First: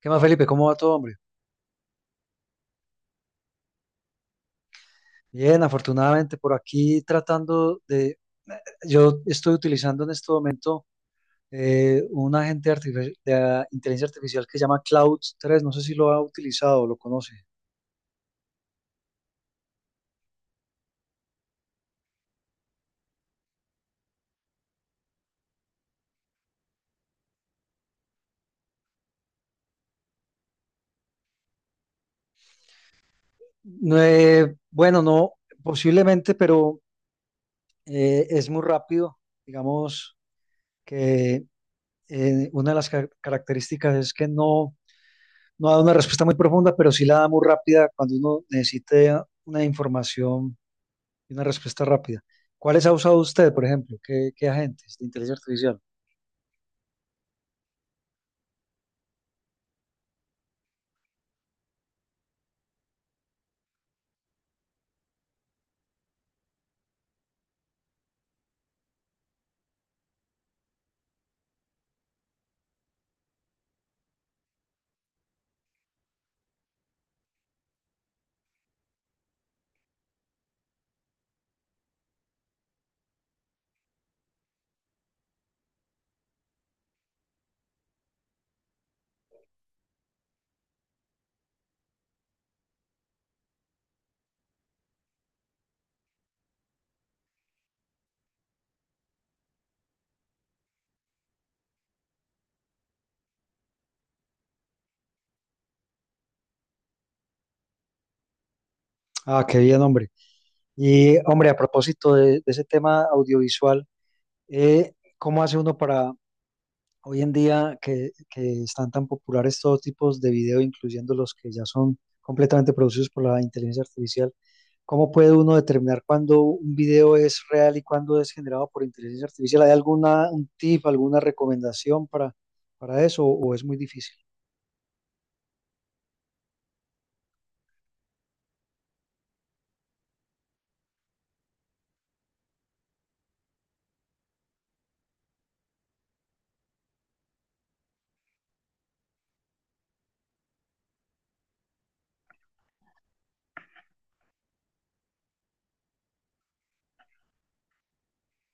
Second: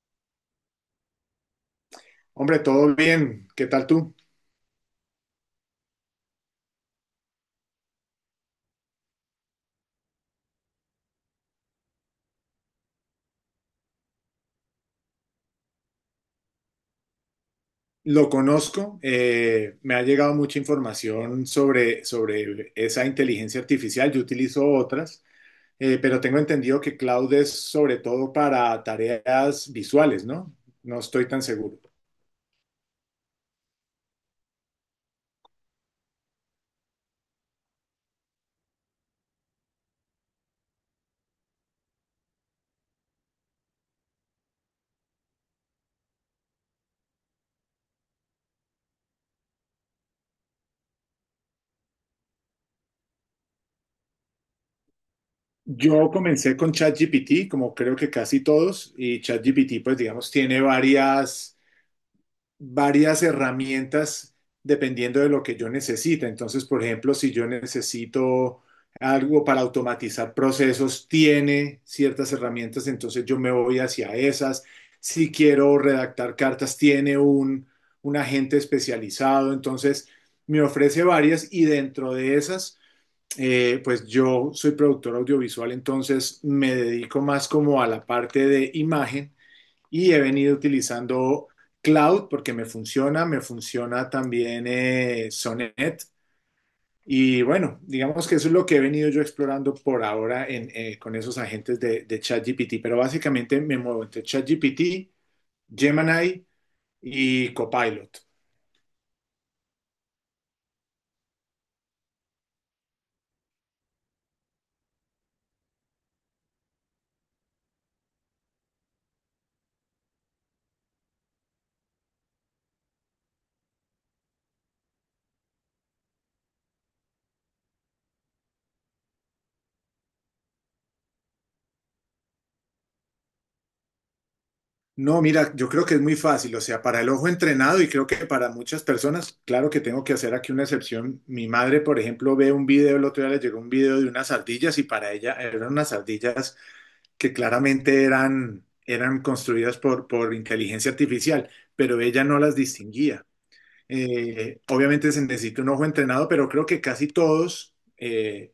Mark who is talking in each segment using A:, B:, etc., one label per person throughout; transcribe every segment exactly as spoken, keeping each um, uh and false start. A: ¿Qué más, Felipe? ¿Cómo va todo, hombre?
B: Hombre, todo bien. ¿Qué tal tú?
A: Bien, afortunadamente por aquí tratando de... eh, yo estoy utilizando en este momento eh, un agente artifici- de ah, inteligencia artificial que se llama Cloud tres. No sé si lo ha utilizado o lo conoce.
B: Lo conozco. Eh, me ha llegado mucha información sobre, sobre esa inteligencia artificial. Yo utilizo otras, eh, pero tengo entendido que Cloud es sobre todo para tareas visuales, ¿no? No estoy tan seguro.
A: No, eh, bueno, no, posiblemente, pero eh, es muy rápido. Digamos que eh, una de las ca- características es que no, no da una respuesta muy profunda, pero sí la da muy rápida cuando uno necesita una información y una respuesta rápida. ¿Cuáles ha usado usted, por ejemplo? ¿Qué, qué agentes de inteligencia artificial?
B: Yo comencé con ChatGPT, como creo que casi todos, y ChatGPT, pues digamos, tiene varias varias herramientas dependiendo de lo que yo necesite. Entonces, por ejemplo, si yo necesito algo para automatizar procesos, tiene ciertas herramientas, entonces yo me voy hacia esas. Si quiero redactar cartas, tiene un, un agente especializado, entonces me ofrece varias y dentro de esas, eh, pues yo soy productor audiovisual, entonces me dedico más como a la parte de imagen y he venido utilizando Cloud porque me funciona, me funciona también eh, Sonnet. Y bueno, digamos que eso es lo que he venido yo explorando por ahora en, eh, con esos agentes de, de ChatGPT, pero básicamente me muevo entre ChatGPT, Gemini y Copilot.
A: Ah, qué bien, hombre. Y, hombre, a propósito de, de ese tema audiovisual, eh, ¿cómo hace uno para hoy en día que, que están tan populares todos tipos de video, incluyendo los que ya son completamente producidos por la inteligencia artificial? ¿Cómo puede uno determinar cuándo un video es real y cuándo es generado por inteligencia artificial? ¿Hay alguna un tip, alguna recomendación para, para eso o es muy difícil?
B: No, mira, yo creo que es muy fácil, o sea, para el ojo entrenado y creo que para muchas personas, claro que tengo que hacer aquí una excepción. Mi madre, por ejemplo, ve un video, el otro día le llegó un video de unas ardillas y para ella eran unas ardillas que claramente eran, eran construidas por, por inteligencia artificial, pero ella no las distinguía. Eh, obviamente se necesita un ojo entrenado, pero creo que casi todos, eh,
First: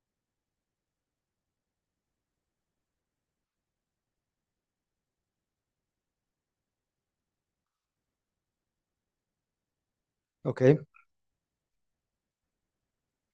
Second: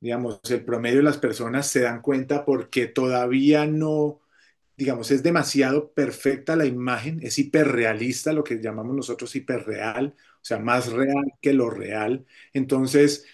B: digamos, el promedio de las personas se dan cuenta porque todavía no digamos, es demasiado perfecta la imagen, es hiperrealista, lo que llamamos nosotros hiperreal, o sea,
A: Ok.
B: más real que lo real. Entonces,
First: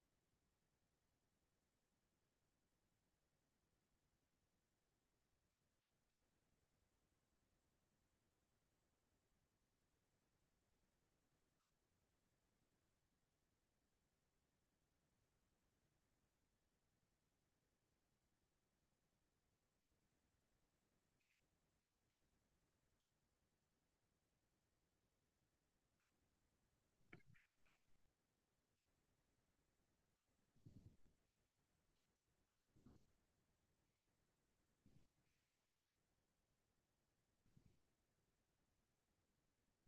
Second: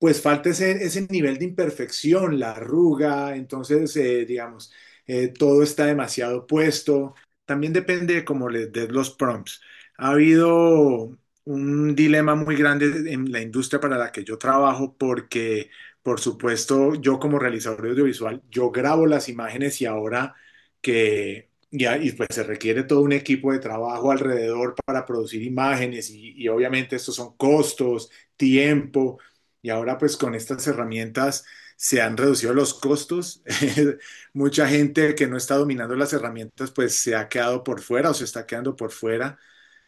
B: pues falta ese, ese nivel de imperfección, la arruga, entonces, eh, digamos, eh, todo está demasiado puesto. También depende de cómo le des los prompts. Ha habido un dilema muy grande en la industria para la que yo trabajo porque, por supuesto, yo como realizador audiovisual, yo grabo las imágenes y ahora que y, a- y, pues se requiere todo un equipo de trabajo alrededor para producir imágenes y, y obviamente estos son costos, tiempo y ahora pues con estas herramientas se han reducido los costos. Mucha gente que no está dominando las herramientas pues se ha quedado por fuera o se está quedando por fuera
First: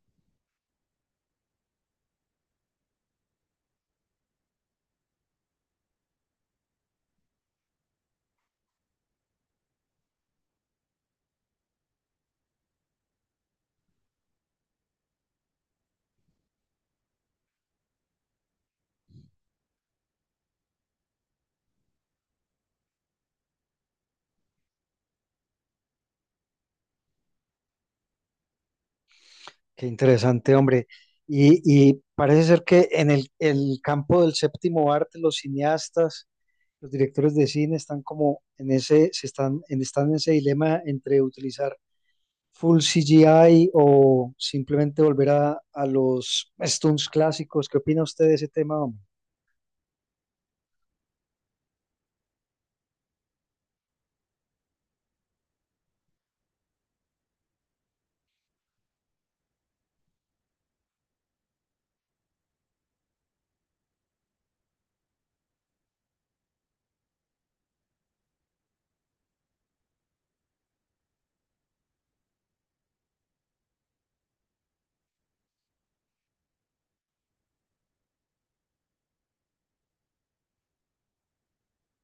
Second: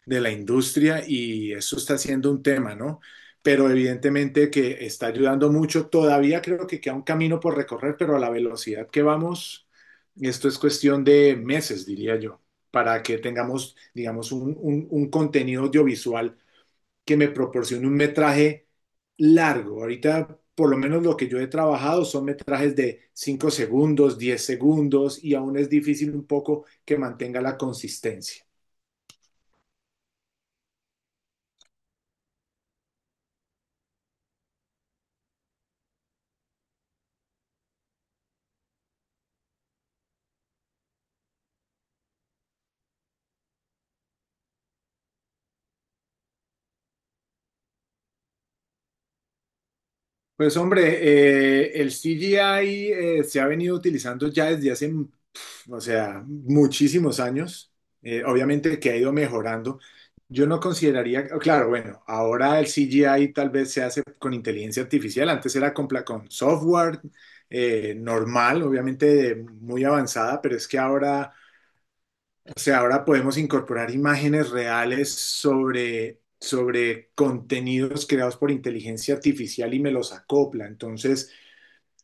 B: de la industria y eso está siendo un tema, ¿no? Pero evidentemente que está ayudando mucho. Todavía creo que queda un camino por recorrer, pero a la velocidad que vamos, esto es cuestión de meses, diría yo, para que tengamos, digamos, un, un- un contenido audiovisual que me proporcione un metraje largo. Ahorita, por lo menos lo que yo he trabajado son metrajes de cinco segundos, diez segundos, y aún es difícil un poco que mantenga la consistencia.
A: Qué interesante, hombre. Y, y parece ser que en el, el campo del séptimo arte, los cineastas, los directores de cine están como en ese, se están, en, están en ese dilema entre utilizar full C G I o simplemente volver a, a los stunts clásicos. ¿Qué opina usted de ese tema, hombre?
B: Pues hombre, eh, el C G I eh, se ha venido utilizando ya desde hace, pf, o sea, muchísimos años. Eh, obviamente que ha ido mejorando. Yo no consideraría, claro, bueno, ahora el C G I tal vez se hace con inteligencia artificial. Antes era con, pla- con software eh, normal, obviamente de- muy avanzada, pero es que ahora, o sea, ahora podemos incorporar imágenes reales sobre, sobre contenidos creados por inteligencia artificial y me los acopla. Entonces…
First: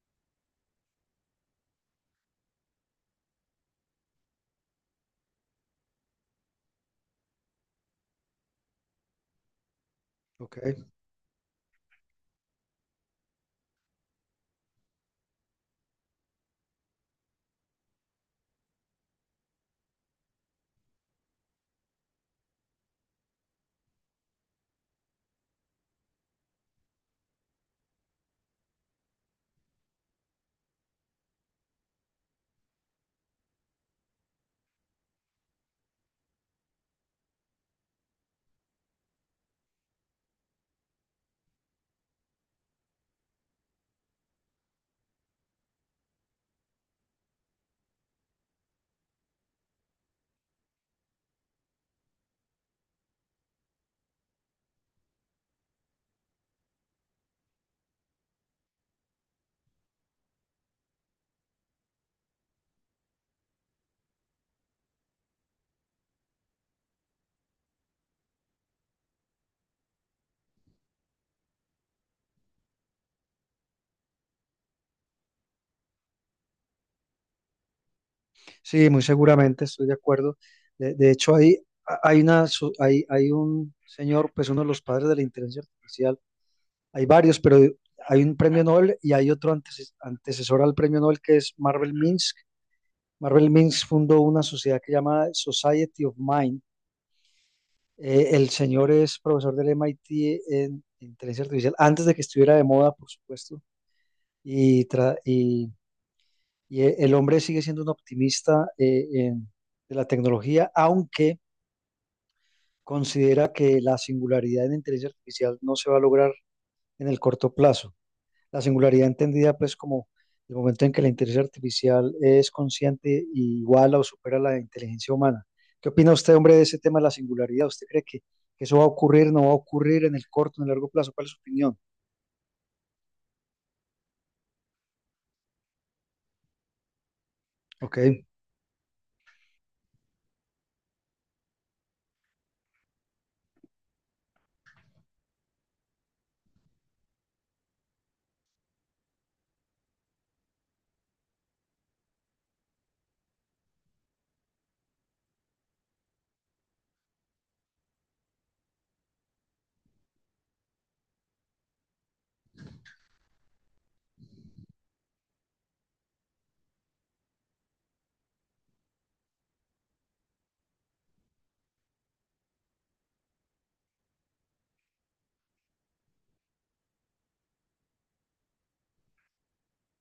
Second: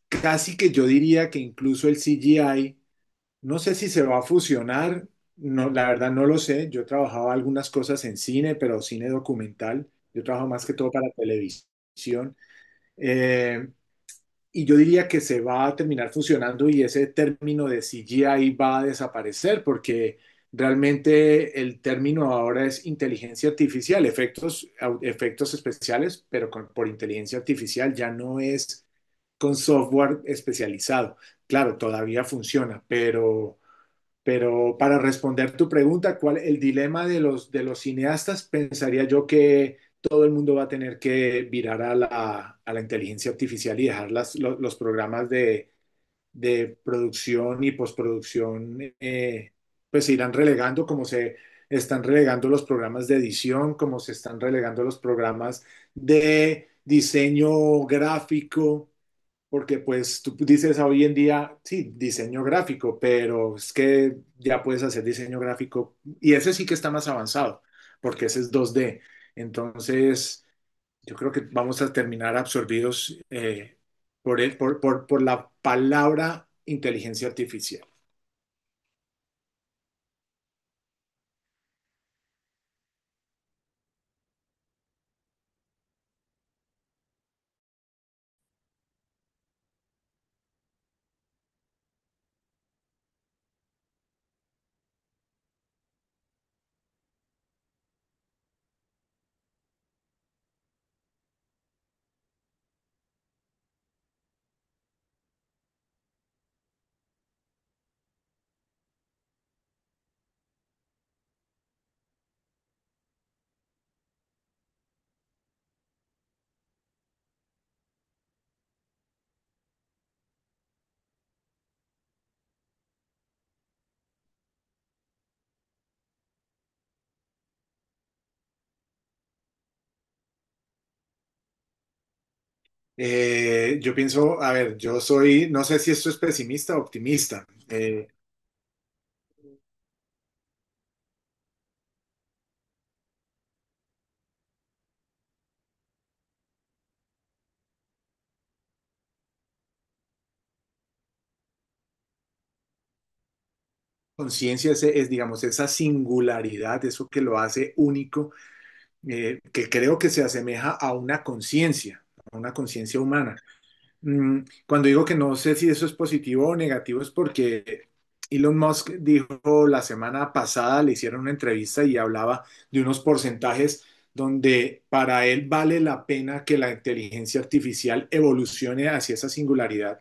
B: casi que yo diría que incluso el C G I, no sé si se va a fusionar, no, la verdad no lo sé. Yo trabajaba algunas cosas en cine, pero cine documental. Yo trabajo
A: Ok.
B: más que todo para televisión. Eh, y yo diría que se va a terminar fusionando y ese término de C G I va a desaparecer porque realmente el término ahora es inteligencia artificial, efectos, au- efectos especiales, pero con- por inteligencia artificial ya no es con software especializado. Claro, todavía funciona, pero, pero para responder tu pregunta, ¿cuál el dilema de los, de los cineastas? Pensaría yo que todo el mundo va a tener que virar a la, a la inteligencia artificial y dejar las, los, los, programas de, de producción y postproducción, eh, pues se irán relegando como se están relegando los programas de edición, como se están relegando los programas de diseño gráfico porque pues tú dices hoy en día, sí, diseño gráfico, pero es que ya puedes hacer diseño gráfico y ese sí que está más avanzado, porque ese es dos d. Entonces, yo creo que vamos a terminar absorbidos eh, por, el- por, por, por la palabra inteligencia artificial.
A: Sí, muy seguramente estoy de acuerdo. De, de hecho, hay, hay, una, so- hay, hay un señor, pues uno de los padres de la inteligencia artificial, hay varios, pero hay un premio Nobel y hay otro antes, antecesor al premio Nobel que es Marvel Minsk. Marvel Minsk fundó una sociedad que se llama Society of Mind. Eh, el señor es profesor del M I T en inteligencia artificial, antes de que estuviera de moda, por supuesto, y, tra y, y e, el hombre sigue siendo un optimista eh, en, de la tecnología, aunque considera que la singularidad en inteligencia artificial no se va a lograr en el corto plazo. La singularidad entendida pues como el momento en que la inteligencia artificial es consciente y iguala o supera la inteligencia humana. ¿Qué opina usted, hombre, de ese tema de la singularidad? ¿Usted cree que, que eso va a ocurrir, no va a ocurrir en el corto, en el largo plazo? ¿Cuál es su opinión?
B: Eh, yo pienso, a ver, yo soy, no sé si esto es pesimista o optimista.
A: Ok,
B: Eh, conciencia es, es, digamos, esa singularidad, eso que lo hace único eh, que creo que se asemeja a una conciencia, a una conciencia humana. Mm, cuando digo que no sé si eso es positivo o negativo es porque Elon Musk dijo la semana pasada, le hicieron una entrevista y hablaba de unos porcentajes donde para él vale la pena que la inteligencia artificial evolucione hacia esa singularidad,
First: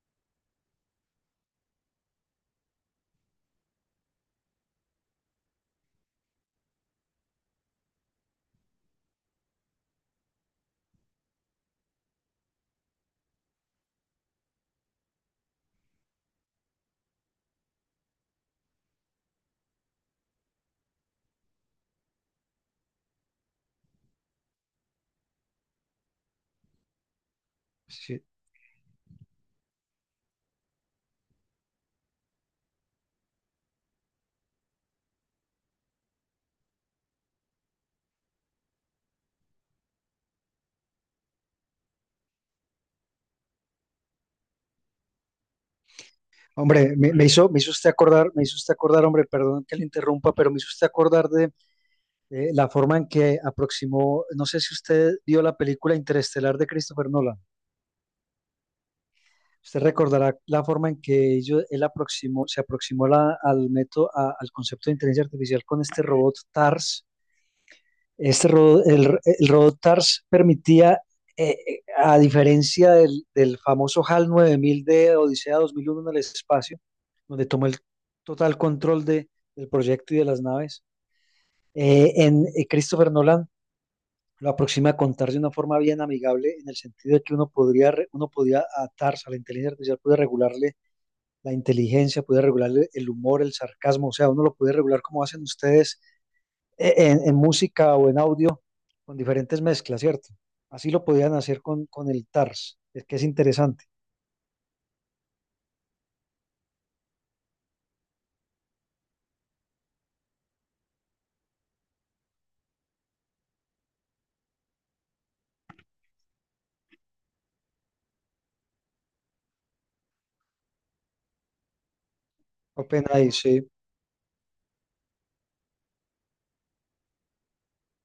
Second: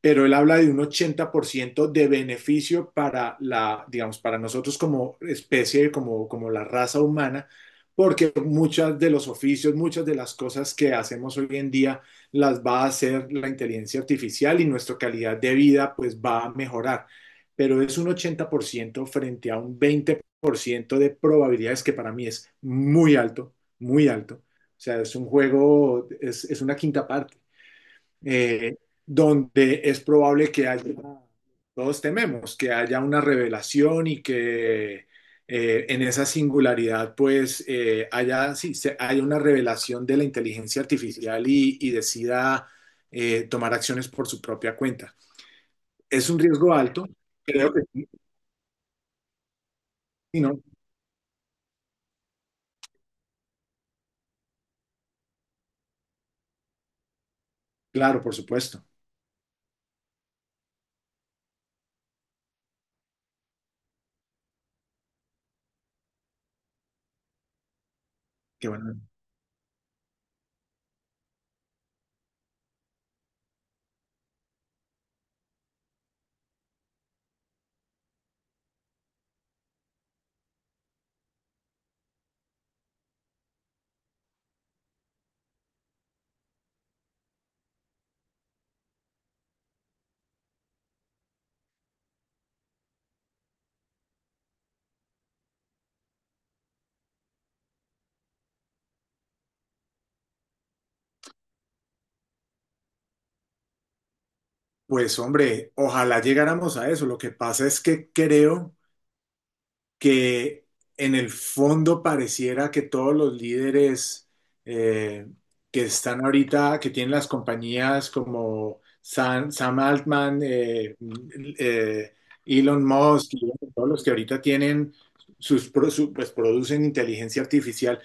B: pero él habla de un ochenta por ciento de beneficio para la, digamos, para nosotros como especie, como, como la raza humana, porque muchas de los oficios, muchas de las cosas que hacemos hoy en día las va a hacer la inteligencia artificial y nuestra calidad de vida pues va a mejorar, pero es un ochenta por ciento frente a un veinte por ciento de probabilidades que para mí es muy alto, muy alto. O sea, es un juego, es, es una quinta parte
A: sí.
B: eh, donde es probable que haya, todos tememos, que haya una revelación y que eh, en esa singularidad pues eh, haya, sí, se- haya una revelación de la inteligencia artificial y, y decida eh, tomar acciones por su propia cuenta. Es un riesgo
A: Hombre,
B: alto,
A: me, me hizo, me hizo
B: creo que
A: usted
B: sí,
A: acordar, me hizo usted acordar, hombre, perdón que le interrumpa,
B: sí,
A: pero me
B: ¿no?
A: hizo usted acordar de eh, la forma en que aproximó, no sé si usted vio la película Interestelar de Christopher Nolan.
B: Claro, por supuesto.
A: Usted recordará la forma en que ello- él aproximó, se aproximó la- al método, a- al concepto de inteligencia artificial con este robot TARS. Este
B: Que
A: ro-
B: bueno,
A: el, el robot TARS permitía, eh, eh, a diferencia del, del famoso HAL nueve mil de Odisea dos mil uno en el espacio, donde tomó el total control de, del proyecto y de las naves, eh, en eh, Christopher Nolan lo aproxima a contar de una forma bien amigable, en el sentido de que uno podría, re- uno podía a TARS, a la inteligencia artificial, puede regularle la inteligencia, puede regular el humor, el sarcasmo, o sea, uno lo puede regular como hacen ustedes eh, en, en música o en audio con diferentes mezclas, ¿cierto? Así lo podían hacer con, con el TARS, es que es interesante.
B: pues hombre, ojalá llegáramos a eso. Lo que pasa es que creo que en el fondo pareciera que todos los líderes eh, que están ahorita, que tienen las compañías como Sam, Sam Altman, eh, eh, Elon
A: OpenAI,
B: Musk, y
A: sí,
B: bueno, todos los que ahorita tienen sus, pro- su- pues producen inteligencia artificial.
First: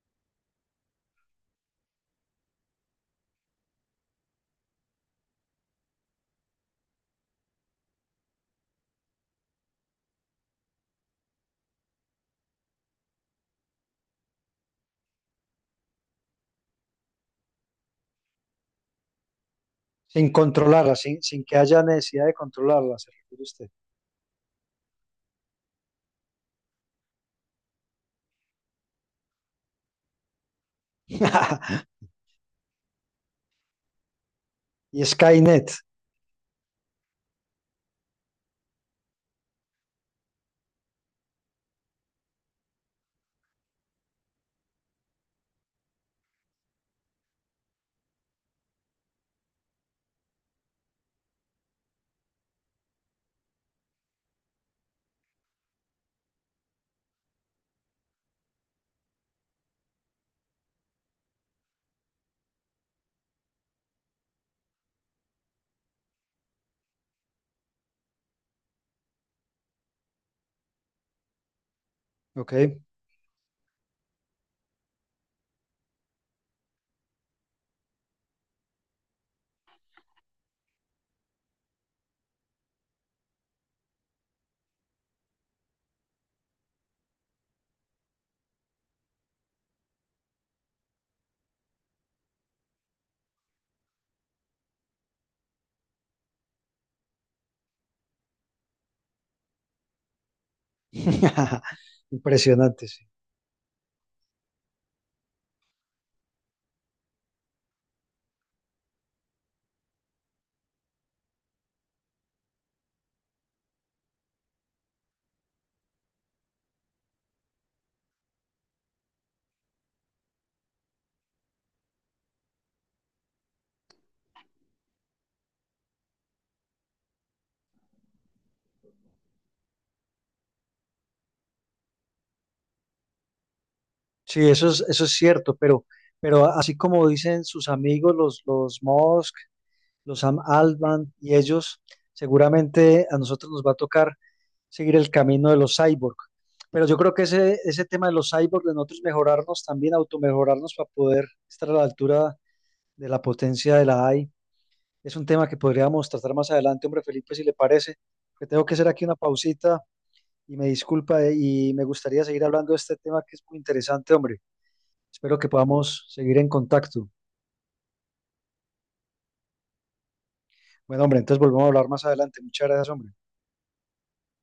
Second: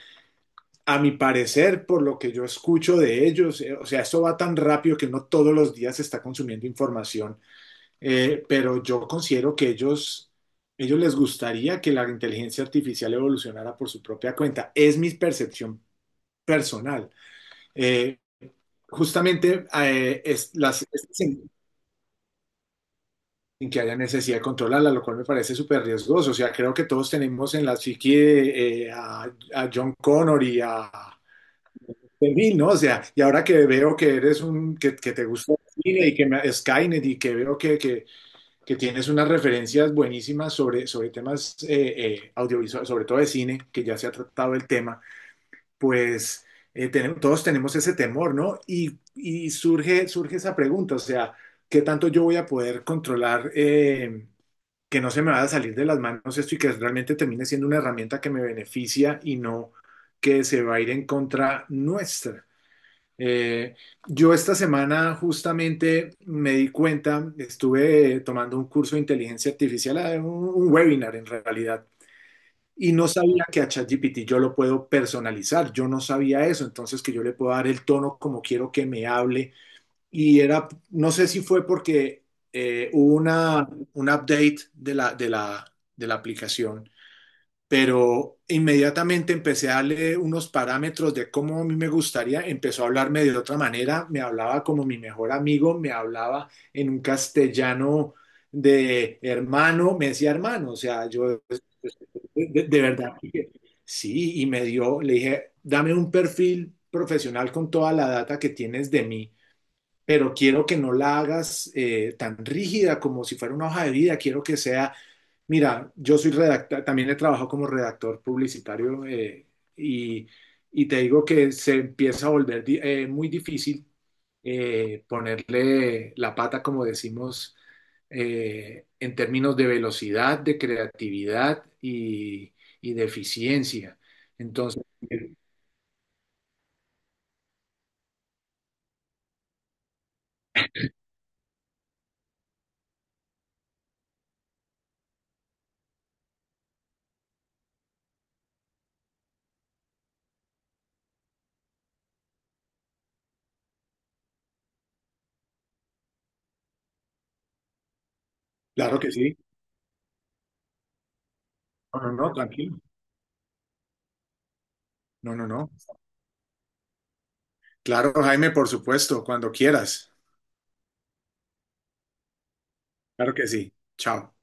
B: A mi parecer, por lo que yo escucho de ellos, eh, o sea, eso va tan rápido que no todos los días se está consumiendo información eh, pero yo considero que ellos, ellos les gustaría que la inteligencia artificial evolucionara por su propia cuenta. Es mi percepción personal. Eh, Justamente eh,
A: sin
B: es, las,
A: controlarla,
B: es
A: sin, sin
B: sin,
A: que haya necesidad de controlarla, se refiere usted.
B: sin que haya necesidad de controlarla, lo cual me parece súper riesgoso. O sea, creo que todos tenemos en la psique eh, a, a John Connor y a Bill, ¿no? O sea, y ahora que veo que eres un, que,
A: Y
B: que te gusta
A: Skynet,
B: el cine y que me, Skynet y que veo que, que, que tienes unas referencias buenísimas sobre, sobre temas eh, eh, audiovisuales, sobre todo de cine, que ya se ha tratado el tema, pues eh, tenemos, todos tenemos ese temor, ¿no? Y, y, surge, surge esa pregunta, o sea, ¿qué tanto yo voy a poder controlar eh, que no se me vaya a salir de las manos esto y que realmente termine siendo una herramienta que me beneficia y no que se va a ir en contra nuestra? Eh, yo esta semana justamente me di cuenta, estuve eh, tomando un curso de inteligencia artificial, eh, un, un webinar en realidad,
A: ¿ok?
B: y no sabía que a ChatGPT yo lo puedo personalizar, yo no sabía eso, entonces que yo le puedo dar el tono como quiero que me hable, y era, no sé si fue porque eh, hubo una, un update de la, de la, de la aplicación, pero inmediatamente empecé a darle unos parámetros de cómo a mí me gustaría, empezó a hablarme de otra manera, me hablaba como mi mejor amigo, me hablaba en un castellano de hermano, me decía hermano, o sea, yo pues, de, de
A: Impresionante, sí.
B: verdad, sí, y me dio, le dije, dame un perfil profesional con toda la data que tienes de mí, pero quiero que no la hagas eh, tan rígida como si fuera una hoja de vida, quiero que sea… mira, yo soy redactor, también he trabajado como redactor publicitario eh, y, y te digo que se empieza a volver di- eh, muy difícil eh, ponerle la pata, como decimos, eh, en términos de velocidad, de creatividad y, y de eficiencia.
A: Sí, eso es,
B: Entonces,
A: eso es cierto, pero, pero así como dicen sus amigos, los, los Musk, los Sam Altman y ellos, seguramente a nosotros nos va a tocar seguir el camino de los cyborg. Pero yo creo que ese, ese tema de los cyborg, de nosotros mejorarnos también, automejorarnos para poder estar a la altura de la potencia de la A I, es un tema que podríamos tratar más adelante, hombre Felipe, si le parece, que tengo que hacer
B: claro
A: aquí
B: que
A: una
B: sí.
A: pausita y me disculpa eh, y me
B: No, no,
A: gustaría
B: no,
A: seguir hablando de
B: tranquilo.
A: este tema que es muy interesante, hombre.
B: No,
A: Espero
B: no,
A: que
B: no.
A: podamos seguir en contacto.
B: Claro, Jaime, por supuesto, cuando quieras.
A: Bueno, hombre, entonces volvemos a hablar más adelante. Muchas gracias, hombre.
B: Claro que sí. Chao.